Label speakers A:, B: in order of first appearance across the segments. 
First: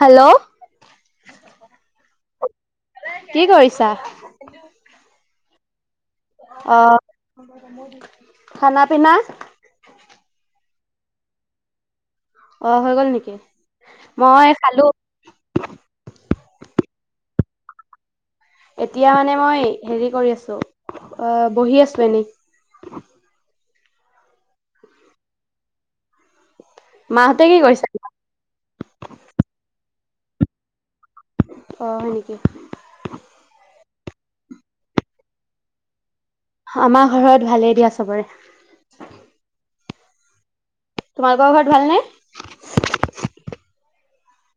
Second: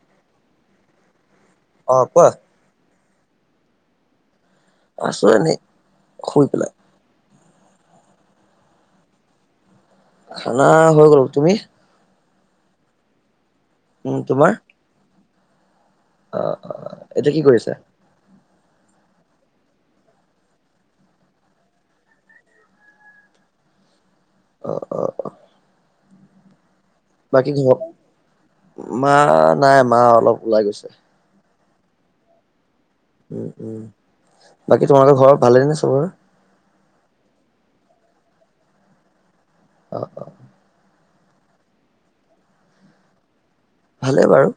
A: Hello
B: অ' কোৱা?
A: কি কৰিছা?
B: আছোঁ এনেই। শুই পেলাই
A: অ' খানা পিনা
B: খানা হৈ গ'ল। তুমি?
A: অ' হৈ গ'ল নেকি।
B: উম
A: মই
B: তোমাৰ
A: খালোঁ।
B: অ' অ'! এতিয়া কি কৰিছা?
A: এতিয়া মানে, মই হেৰি কৰি আছোঁ । ই বহি আছোঁ এনেই।
B: অ' অ' অ'!
A: মাহঁতে
B: বাকী
A: কি কৰিছে?
B: ঘৰত, মা নাই। মা অলপ ওলাই গৈছে।
A: অ' হয় নেকি।
B: উম উম বাকী তোমালোকৰ ঘৰত ভালেই নে চবৰে!
A: আমাৰ ঘৰত, ভালেই দিয়া চবৰে!
B: অ' অ'।
A: তোমালোকৰ ঘৰত ভালনে?
B: ভালে বাৰু।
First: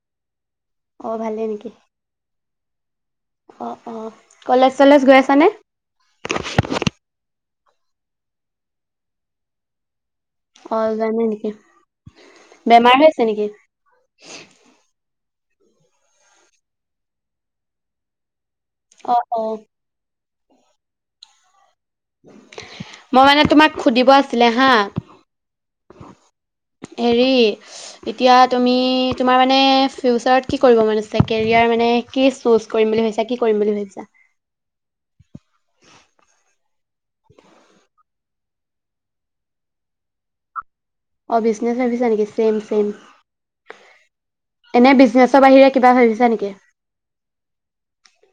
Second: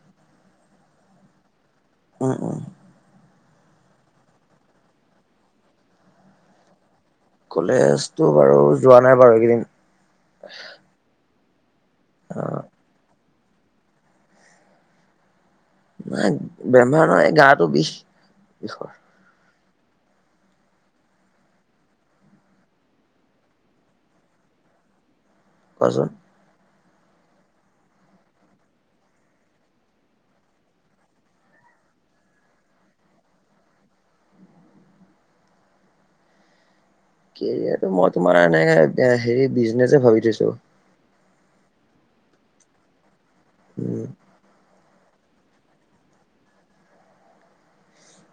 A: অ' ভালেই নেকি।
B: অ'!
A: অ' অ'! কলেজ চলেজ গৈ আছানে?
B: কলেজতো বাৰু যোৱা নাই বাৰু এইকেইদিন।
A: অ' জানে নেকি?
B: অ
A: বেমাৰ হৈ তেনেকে
B: নাই, বেমাৰ নহয়। গাটো বিষ! বিষৰ
A: অ'! অ'! [inaudible] মই মানে, তোমাক সুধিব আছিলে হা?
B: [unintelligible]
A: হেৰি এতিয়া, তুমি তোমাৰ মানে, ফিউচাৰত কি কৰিব মন আছে। কেৰিয়াৰ মানে, কি চুজ কৰিম বুলি ভাবিছা! কি কৰিম বুলি ভাবিছা?
B: কেৰি ম তোমাৰ এনেকে হেৰি বিজনেচ ভাবি থৈছো
A: অঁ বিজনেছ চাৰ্ভিছ নেকি চেম চেম
B: উম
A: এনে বিজনেছৰ বাহিৰে কিবা ভাবিছে নেকি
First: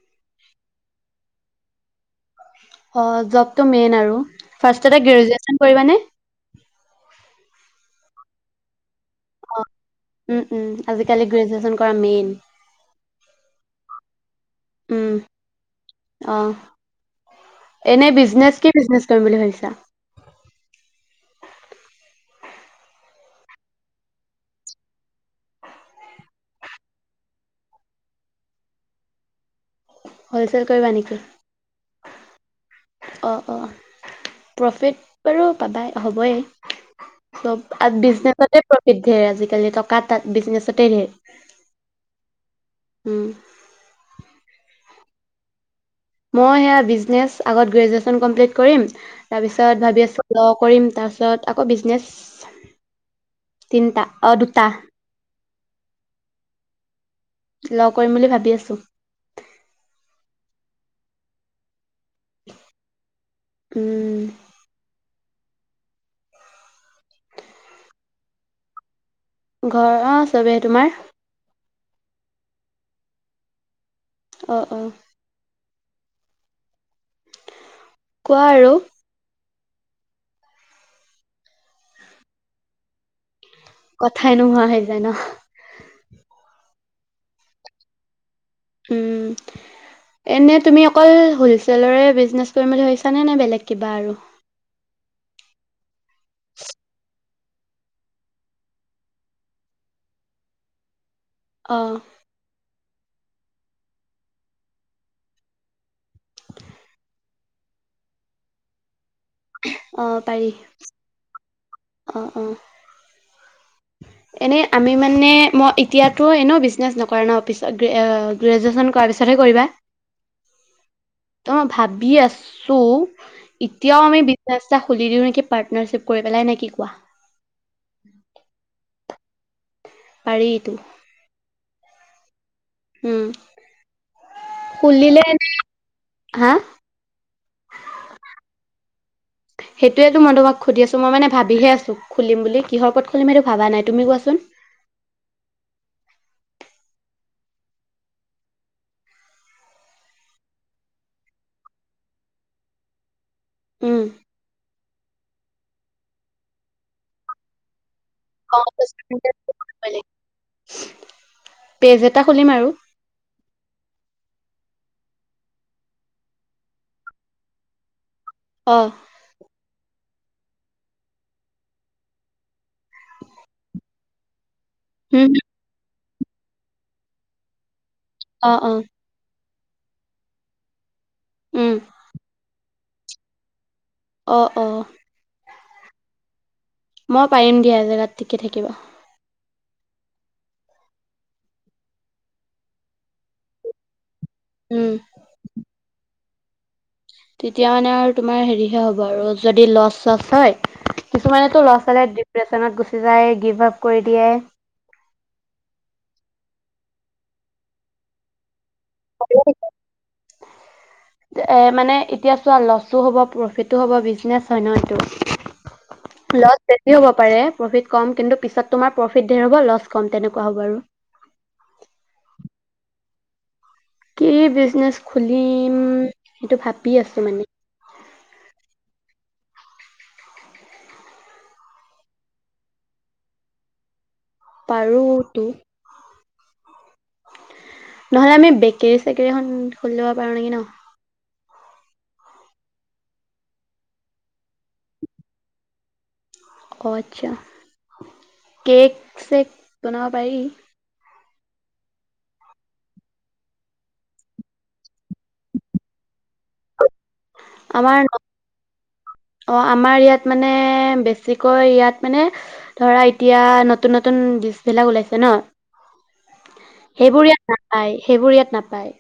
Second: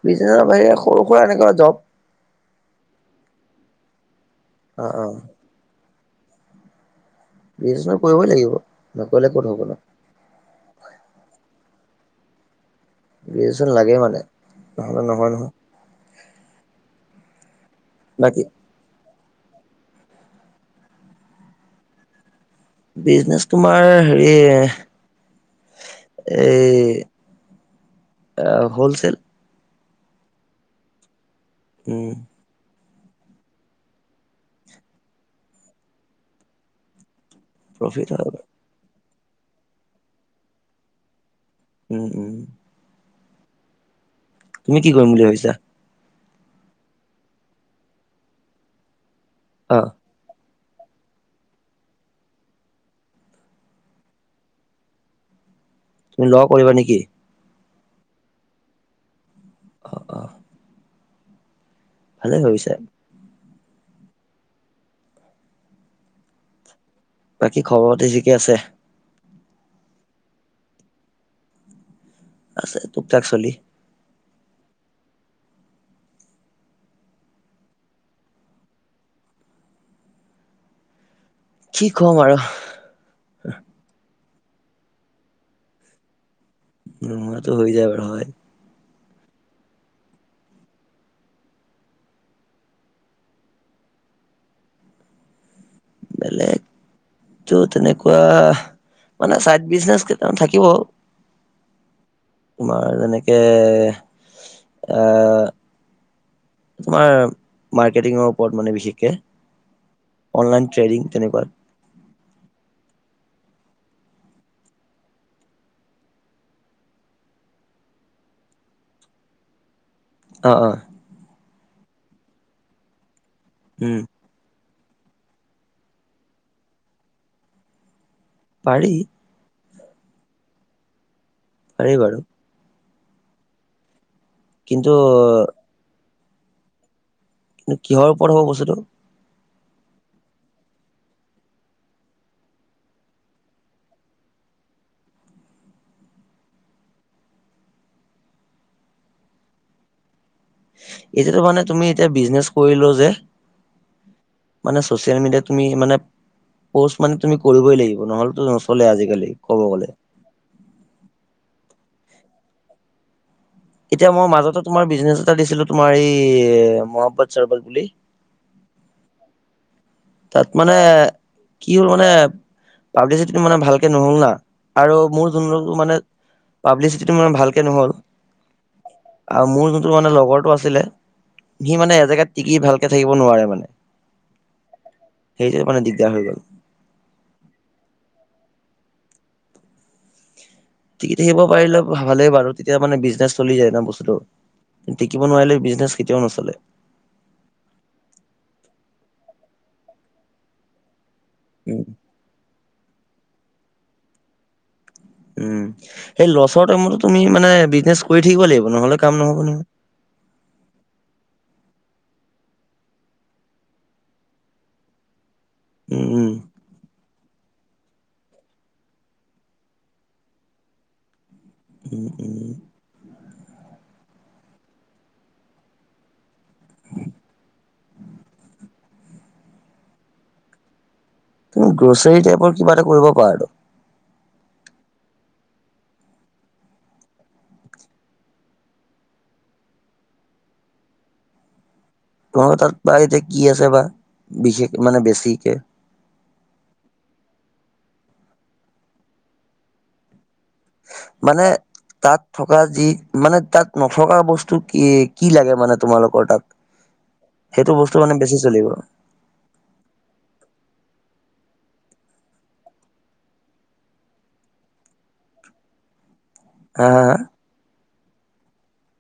B: বিজনেছৰ বাহিৰে সৰু সুৰা এনেকুৱা জব
A: অ জবটো মেইন আৰু
B: অ
A: ফাৰ্ষ
B: অ
A: গ্ৰেজেচন কৰিব নে
B: বি কৰিবই লাগিব নকৰিলে ক'ত হ'ব ন
A: উম উম আজিকালি গ্ৰেজুৱেশ্যন কৰা মেইন
B: গেজচন লাগেই মানে নহলে
A: উম
B: নহয় নহয়
A: অ এনে
B: বাকী
A: বিজনেছ কি বিজনেচ কৰিম বুলি ভাবিছা
B: বিজনেচ তোমাৰ হেৰি এই হলচেল
A: হ'লচেল কৰিবা নেকি
B: উম
A: অ অ প্ৰফিট বাৰু পাবা হ'বয়ে চব
B: প্ৰফিট হয় বাৰু।
A: বিজনেছতে ধেৰ আজিকালি টকা তাত বিজনেছতে ধেৰ
B: উম উম
A: উম
B: তুমি কি কৰিম বুলি ভাবিছা
A: মই সেয়া বিজনেছ আগত গ্ৰেজুৱেশ্যন কমপ্লিট কৰিম
B: অ
A: তাৰপিছত ভাবি আছোলক কৰিম তাৰপিছত আকৌ বিজনেছ তিনিটা দুটা
B: তুমি লগ কৰিবা নেকি
A: ল কৰিম বুলি ভাবি আছো
B: অ অ ভালে হৈ হৈছে
A: উম
B: বাকী খবৰ পাতি থিকে আছে
A: ঘৰ অ চবেইহে তোমাৰ
B: আছে তোক থাকচলি
A: আহ অ কোৱা আৰু
B: কি কম আৰু
A: কথাই নোহোৱা হৈ যায় ন
B: নোহোৱাটো হৈ যায় বাৰু হয়
A: এনে তুমি অকল হলচলৰে বিজনেছ কৰিম বুলি ভাবিছানে নে বেলেগ কিবা আৰু
B: এলেঃ ত তেনেকুৱা মানে চাইড বিজনেচ কেইটামান থাকিব
A: অ
B: তোমাৰ যেনেকে তোমাৰ মাৰ্কেটিঙৰ ওপৰত মানে বিশেষকৈ অনলাইন ট্ৰেডিং তেনেকুৱা।
A: অঁ অঁ। এনেই আমি মানে মই এতিয়াতো এনেও বিজনেছ নকৰা ন, পিছত গ্ৰেজুৱেশ্যন কৰাৰ পিছতহে কৰিবা?
B: অঁ অঁ
A: ত মই ভাবি আছো,
B: উম
A: এতিয়াও আমি বি টা খুলি দিও নেকি পাৰ্টনাৰশ্বিপ কৰি পেলাই নেকি কোৱা?
B: পাৰি
A: পাৰিতো
B: পাৰি বাৰু
A: উম
B: কিন্তু
A: খুলিলে হা
B: কিন্তু কিহৰ ওপৰত হ'ব বস্তুটো?
A: সেইটোয়েতো মই তোমাক সুধি আছো মই মানে ভাবিহে আছো খুলিম বুলি কিহৰ পথ খুলিম সেইটো ভাবা নাই তুমি কোৱাচোন?
B: এতিয়াতো মানে তুমি এতিয়া বিজনেচ কৰিলো যে,
A: উম
B: মানে চচিয়েল মিডিয়াত তুমি মানে প'ষ্ট মানে তুমি কৰিবই লাগিব। নহ'লেতো নচলে আজিকালি ক'ব গ'লে।
A: পেজ এটা খুলিম আৰু।
B: এতিয়া মই মাজতে তোমাৰ বিজনেচ এটা দিছিলো, তোমাৰ এই মহাব্বাদ চৰবল বুলি।
A: অ
B: তাত মানে কি হ'ল মানে পাব্লিচিটি মানে ভালকে নহ'ল না। আৰু মোৰ
A: উম
B: যোন ৰো মানে পাব্লিচিটিটো মানে ভালকে নহ'ল।
A: অ অ
B: আৰু মোৰ যোনটো মানে লগৰটো আছিলে,
A: উম
B: সি মানে এজেগাত টিকি ভাল- থাকিব নোৱাৰে মানে।
A: অ অ
B: সেইটো মানে দিগদাৰ হৈ গ'ল।
A: মই পাৰিম দিয়া এজিগাত তিকি থাকিব ।
B: টিকি থাকিব পাৰিলে ভালে বাৰু তেতিয়া মানে বিজনেছ চলি যায় ন
A: উম
B: বস্তুতটো। টিকিব নোৱাৰিলে বিজনেছ কেতিয়াও নচ- লে
A: তেতিয়া মানে আৰু তোমাৰ হেৰিহে হ'ব আৰু যদি লচ চচ হয়, কিছুমানেটো ল'ৰা
B: উম
A: ছোৱালীয়ে ডিপ্ৰে চনত গুচি যায় গিভ আপ কৰি দিয়ে।
B: উম সেই লছৰ টাইমতো তুমি মানে বিজনেচ কৰি থাকিব লাগিব। নহ'লে কাম নহ'ব নহয়
A: এ মানে, এতিয়া চোৱা। লছো হ'ব, প্ৰফিটো হ'ব, বিজনেছ হয় ন
B: উম উম।
A: এইটো। লছ বেছি হ'ব। এ প্ৰফিট কম কিন্তু পিছত তোমাৰ প্ৰফিট ধেৰ হব, লছ কম। তেনেকুৱা হব আৰু
B: উম, উম।
A: কি বিজনেচ খুলিম, সেইটো ভাবি আছো মানে।
B: তুমি গ্ৰ'চাৰী টাইপৰ কিবা এটা কৰিব পাৰা আৰু।
A: পাৰো টো। নহ'লে আমি বেকেৰী-চেকৰী এখন খুলি ল'ব পাৰো নেকি, ন?
B: তোমালোক' তাত বা এতে কি আছে বা বিশেষ মানে বেছিকে।
A: অ, আচ্ছা। কেক-চেক বনাব পাৰি।
B: মানে তাত থকা যি মানে তাত নথকা বস্তু কি কি লাগে মানে তোমালোকৰ তাত? সেইটো বস্তু
A: আমাৰ
B: মানে বেছি চলিব
A: অ, আমাৰ ইয়াত মানে বেছি বেছিকৈ ইয়াত মানে ধৰা এতিয়া নতুন নতুন ডিছ বিলাক ওলাইছে ন।
B: হা হা হা
A: সেইবোৰ ইয়াত পায়। সেইবোৰ ইয়াত নাপায়।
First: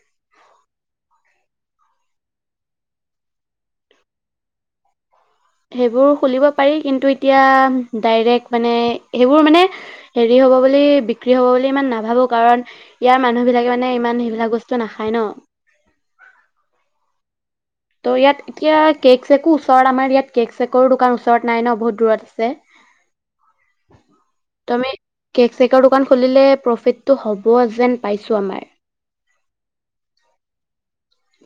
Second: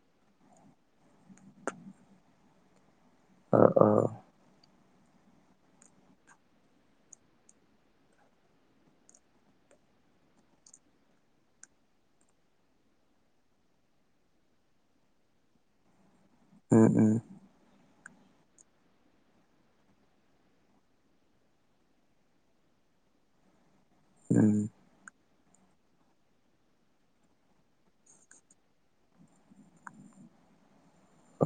B: অ, অ।
A: সেইবোৰ খুলিব পাৰি কিন্তু এতিয়া ডাইৰেক্ট মানে সেইবোৰ মানে হেৰি হ'ব বুলি বিক্ৰী হব বুলি ইমান নাভাবো কাৰণ ইয়াৰ মানুহ বিলাকে মানে ইমান সেইবিলাক বস্তু নাখায় ন।
B: উম, উম।
A: ত' ইয়াত এতিয়া কেক-চেকো ওচৰত আমাৰ ইয়াত কেক-চেকৰো দোকান ওচৰত নাই ন, বহুত দূৰত আছে।
B: উম।
A: কেক-চেকৰ দোকান খুলিলে প্ৰফিটটো হ'ব যেন পাইছোঁ আমাৰ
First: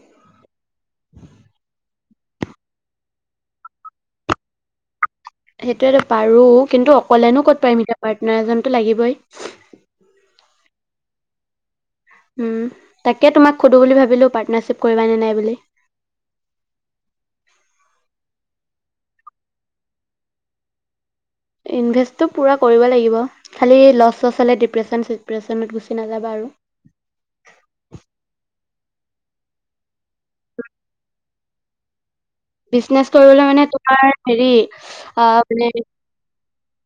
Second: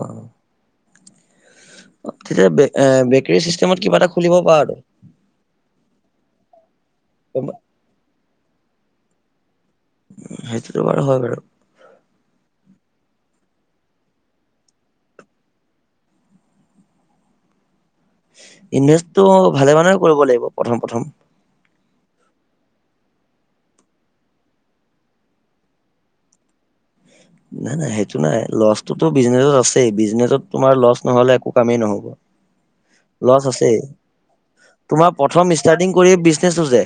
B: অহ।
A: [unintelligible]
B: তেতিয়া বেক আ বেকৰী চিষ্টেমত কিবা এটা খুলিব পাৰা
A: সেইটোয়েতো পাৰো। কিন্তু অকলেনো ক'ত পাই মিটা পাৰ্টনাৰ এজনতো লাগিবই।
B: সেইটোতো বাৰু হয় বাৰু।
A: উ, তাকে তোমাক সোধো বুলি ভাবিলো পাৰ্টনাৰশ্বিপ কৰিবা নে নাই বুলি।
B: ইনভেষ্টটো ভালে মানে কৰিব লাগিব, প্ৰথম-প্ৰথম।
A: ইনভেষ্টটো পূৰা কৰিব লাগিব। খালী লছ-ছছ হ'লে ডিপ্ৰেশ্যন-চিপ্ৰেশ্যনত গুচি নাযাবা আৰু।
B: তো বিজনেছত আছেই। বিজনেচত তোমাৰ লছ নহ'লে একো কামেই নহ'ব।
A: বিজনেছ
B: লছ
A: কৰিবলে মানে
B: আছেই
A: তোমাৰ হেৰি অ মানে
B: টো যে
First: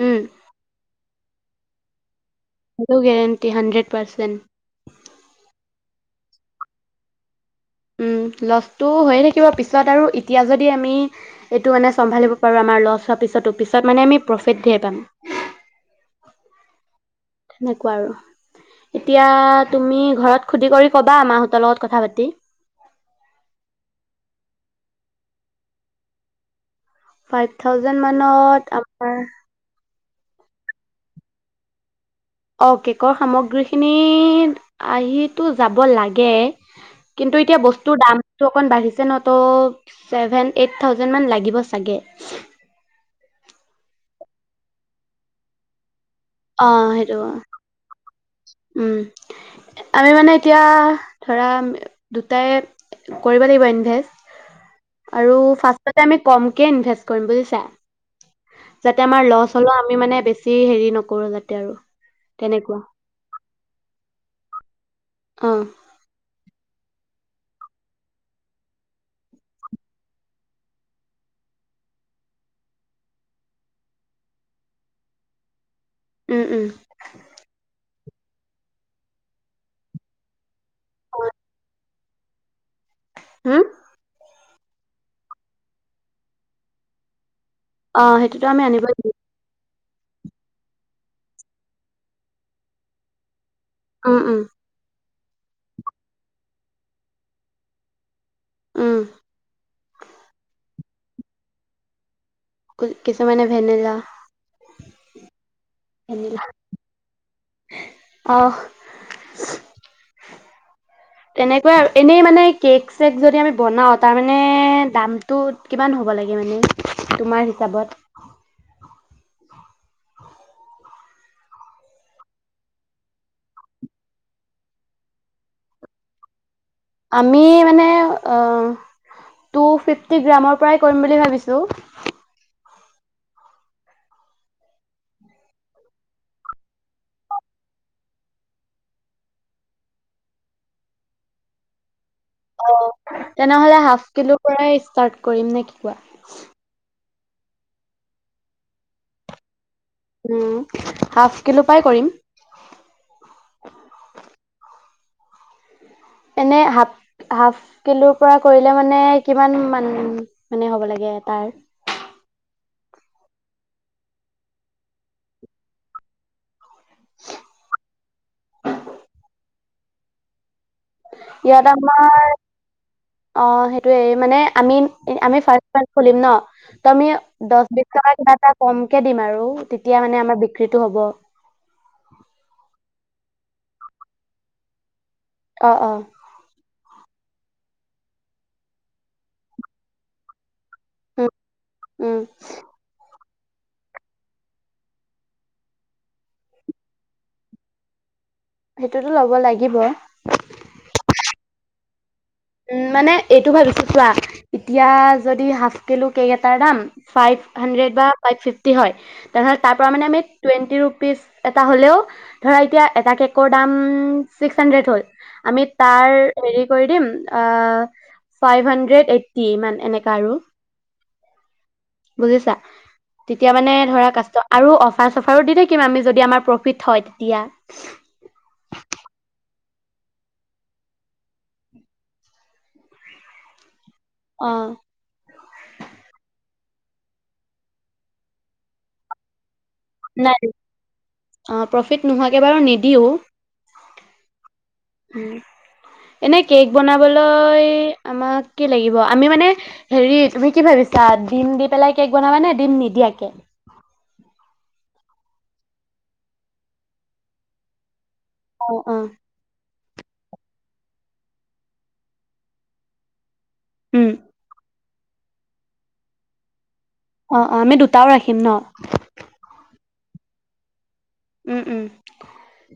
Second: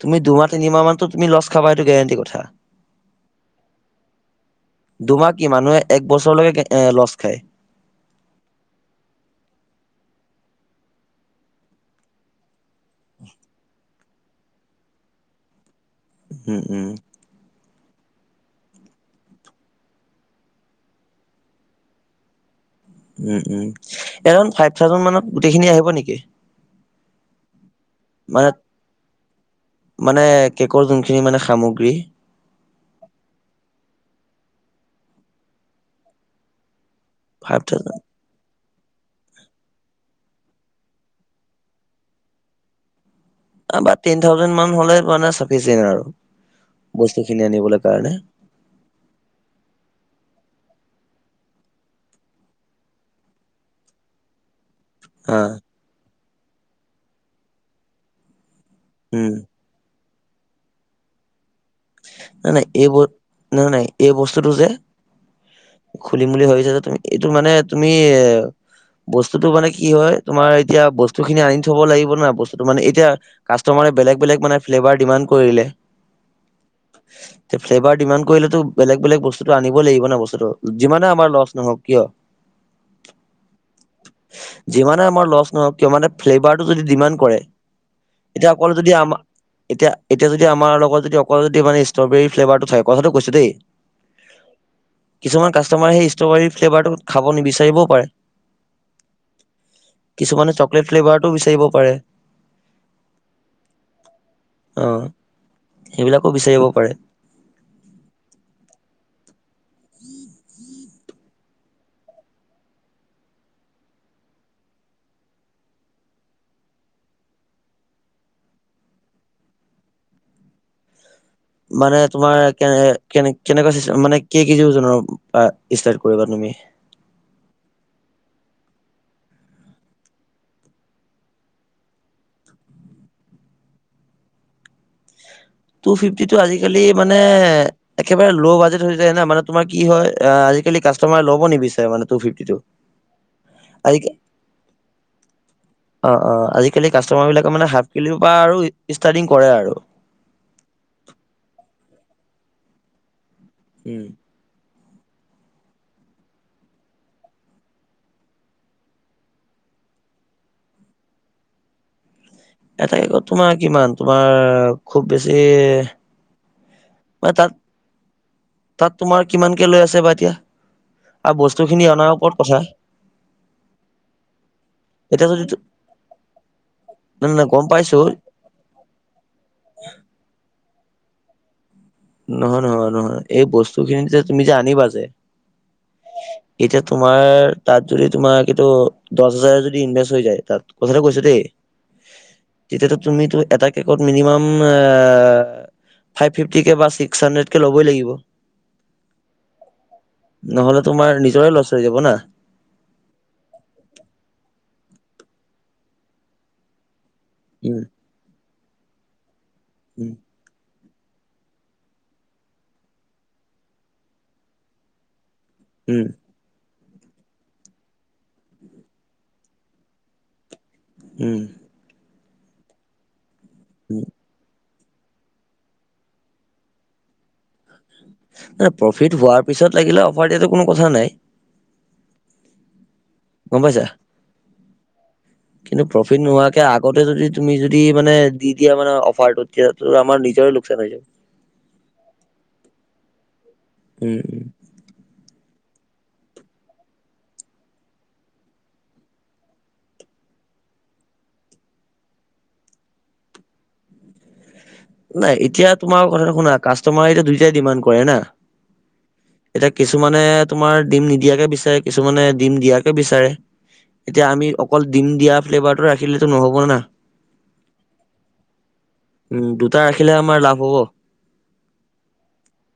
B: তুমি
A: উম
B: দুমাহ-তিনিমাহ মানতো। তুমি লছ খাবা এইটো গেৰাণ্টি কথা।
A: হলো গেৰাণ্টি হাণ্ড্ৰেড পাৰ্চেণ্ট
B: তোমাক কি মানুহে এক বছৰলৈকে কেত এ লছ খায়।
A: উম লছটো হৈয়ে থাকিব, পিছত আৰু এতিয়া যদি আমি এইটো মানে চম্ভালিব পাৰো আ আমাৰ লছ হোৱা পিছতো পিছত মানে আমি প্ৰফিট ধেৰ পাম।
B: উম উম।
A: তেনেকুৱা আৰু, এতিয়া তুমি ঘৰত সুধি কৰি ক'বা মাহঁতৰ লগত কথা পাতি।
B: Um, um, around five thousand মানত গোটেইখিনি আহিব নেকি?
A: ফাইভ থাউজেণ্ড
B: মানে
A: মানত আমাৰ
B: মানে কেকৰ যোনখিনি মানে সামগ্ৰী,
A: অ আহি টো যাব লাগে, কিন্তু এতিয়া
B: ফাইভ থাউজেণ্ড
A: বস্তুৰ দামটো অকন বাঢ়িছে ন ত ছেভেন এইট থাউজেণ্ড মান লাগিব চাগে।
B: বা তেন থাউজেন মান হলে মানে চাফিচিয়েণ্ট আৰু
A: অ সেইটো
B: বস্তু খিনি আনিবলৈ কাৰণে ।
A: উম আমি মানে এতিয়া ধৰা দুটাই কৰিব লাগিব ইনভেষ্ট । আৰু
B: হা
A: ফাৰ্ষ্টতে আমি, কমকে ইনভেষ্ট কৰিম বুজিছা । যাতে আমাৰ
B: উম
A: লচ হলেও আমি মানে । বেছি হেৰি নকৰোঁ যাতে ।
B: নাই নাই এ ব নাই নাই এইবস্তু । বস্তুটো যে
A: অ
B: । খুলিম বুলি ভাবিছা য । এইটো মানে তুমি বস্তুটো মানে কি হয় তোমাৰ এতিয়া বস্তু খিনি আনি থব লাগিব না বস্তু মানে এতিয়া কাষ্টমাৰে বেলেগ বেলেগ মানে ফ্লেভাৰ ডিমাণ্ড কৰিলে ।
A: উম উম ।
B: তে ফ্লেভাৰ । ডিমাণ্ড কৰিলেতো বেলেগ বেলেগ বস্তুটো আনিবই লাগিব ন বস্তুটো । যিমানে আমাৰ লচ নহওক । কিয় ।
A: হা ।
B: যিমানে আমাৰ লছ নহওক কিয় মানে ফ্লেভাৰটো যদি ডিমাণ্ড কৰে ।
A: অ সেইটোতো আমি আনিবই লাগিব ।
B: এতিয়া এতিয়া যদি আমাৰ লগত যদি অ । অকল যদি মানে ষ্ট্ৰবেৰী ফ্লেভাটো থাকে কথাটো কৈছো দেই ।
A: উম উম ।
B: কিছুমান কাষ্টমাৰে সেই ষ্ট্ৰবেৰী ফ্লেভাৰটো খাব নিবিচাৰিবও পাৰে
A: উম
B: । কিছুমানে চ চকলেট ফ্লেভাৰটো বিচাৰিব পাৰে ।
A: কিছুমানে ভেনেলা ।
B: অ সেইবিলাকো বিচাৰিব পাৰে ।
A: তেনেকুৱা এনেই মানে কেক চেক যদি আমি বনাও তাৰ মানে দামটো কিমান হ'ব লাগে মানে তোমাৰ হিচাপত ।
B: মানে তোমাৰ কেনে কেনে কেনেকুৱা ছিষ্টেম মানে কেই কেজি ওজনৰ আ ষ্টাৰ্ট কৰিবা তুমি ।
A: আমি মানে টু ফিফটি গ্ৰামৰ পৰাই কৰিম বুলি ভাবিছো ।
B: টু ফিফটিটো আজিকালি মানে একেবাৰে ল' বাজেট যায় ন মানে তোমাৰ কি হয় আজিকালি কাষ্টমাৰে ল'ব নিবিচাৰে মানে ।
A: অ তেনেহ'লে হাফ কিলো পৰাই ষ্টাৰ্ট কৰিম নে কি কোৱা
B: অ অ
A: ।
B: আজিকালি কাষ্টমাৰ বিলাকে মানে হাফ কিলোৰ পৰা আৰু ষ্টাৰ্টিং কৰে আৰু ।
A: উম হাফ কিলো পৰাই কৰিম ।
B: উম ।
A: এনে হাফ হাফ কিলোৰ পৰা কৰিলে মানে কিমান মানে মানে হ'ব লাগে এটাৰ ।
B: এটাকে ক তোমাৰ কিমান তোমাৰ খুব বেছি ম তাত তাত তোমাৰ কিমানকে লৈ আছে বা এতিয়া? আৰু বস্তু
A: ইয়াত
B: খিনি অনাৰ
A: আমাৰ
B: ওপৰত কথা
A: অ সেইটোয়ে মানে আমি
B: এতিয়া
A: আমি
B: যদি তু-
A: ফাৰ্ম চাৰ্ম খুলিম ন ত আমি
B: নাই নাই গম
A: দছ বিছ
B: পাইছো
A: টকাত কিবা এটা কমকে দিম আৰু তেতিয়া মানে আমাৰ বি ক্ৰিটো হ'ব।
B: নহয় নহয় নহয় এই বস্তু খিনি যে তুমি যে আনিবা যে
A: অ অ
B: এতিয়া তোমাৰ তাত যদি তোমাৰ সেইটো দহ হাজাৰ যদি ইনভেষ্ট হৈ যায় তাত কথাটো কৈছো
A: উম
B: দেই
A: উম
B: তেতিয়াতো তুমিতো এটা কেকত মিনিমাম আ ফাইফ ফিফটিকে বা ছিক্স হান্ড্ৰেত কে লবই লাগিব
A: সেইটোতো লব লাগিব।
B: নহ'লে তোমাৰ নিজৰে লছ হৈ যাব না
A: উম মানে এইটো ভাবিছো চোৱা এতিয়া যদি হাফ কিলো কেক এটাৰ দাম ফাইফ
B: উম
A: হান্ড্ৰেদ বা ফাইফ ফিফ কে হয় তাৰপৰা মানে
B: উম
A: আমি টুৱেণ্টি ৰু পিছ এটা হলেও ধৰা এতিয়া এটা কেকৰ দাম উম ছিক্স হান্ড্ৰেত হ'ল আমি
B: উম
A: তাৰ হেৰি কৰি দিম আ ফাইফ হান্ড্ৰেত এইট টি ইমান এনেকা আৰু
B: উম
A: বুজিছা তেতিয়া মানে
B: উম
A: ধৰা কাষ্ট আৰু অফ- অফাৰ চফাৰো দি থাকিম আমি যদি আমাৰ প্ৰফিট হয় তেতিয়া
B: প্ৰফিট হোৱাৰ পিছত লাগিলে অফাৰ দিয়াটো কোনো কথা নাই। গম পাইছা
A: অ
B: কিন্তু প্ৰফিট নোহাক কে আগতে যদি তুমি যদি মানে দি দিয়া মানে অফাৰটোত
A: নাই অ প্ৰফিট নোহোৱাকে বাৰু নিদিও উ
B: উম উম
A: এনে কেক বনাবলৈ আমাক কি লাগিব আমি মানে হেৰি তুমি কি ভাবিছা ডিম দি পেলাই কেক বনাব নে ডিম নিদিয়াকে?
B: নাই এতিয়া তোমাৰ কথাটো শুনা কাষ্টমাৰে এয়া দুইটাই ডিমাণ্ড কৰে না
A: অ অ
B: এতিয়া কিছুমানে তোমাৰ ডিম নিদিয়াকে বিচাৰে কিছুমানে ডিম দিয়াকে বিচাৰে।
A: উম
B: এতিয়া আমি অ অকল ডিম দিয়া ফ্লেভাৰটো ৰাখিলেতো নহ'বনে না
A: অ অ আমি দুটাও ৰাখিম ন
B: টা ৰাখিলে আমাৰ লাভ হ'ব
A: উম উম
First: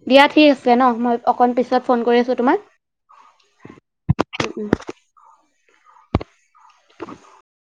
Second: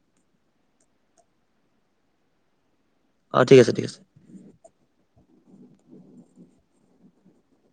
A: দিয়া ঠিক আছে ন মই অকণ পিছত ফোন কৰি আছো তোমাক
B: অঁ ঠিক আছে ঠিক আছে
A: হয় [unintelligible]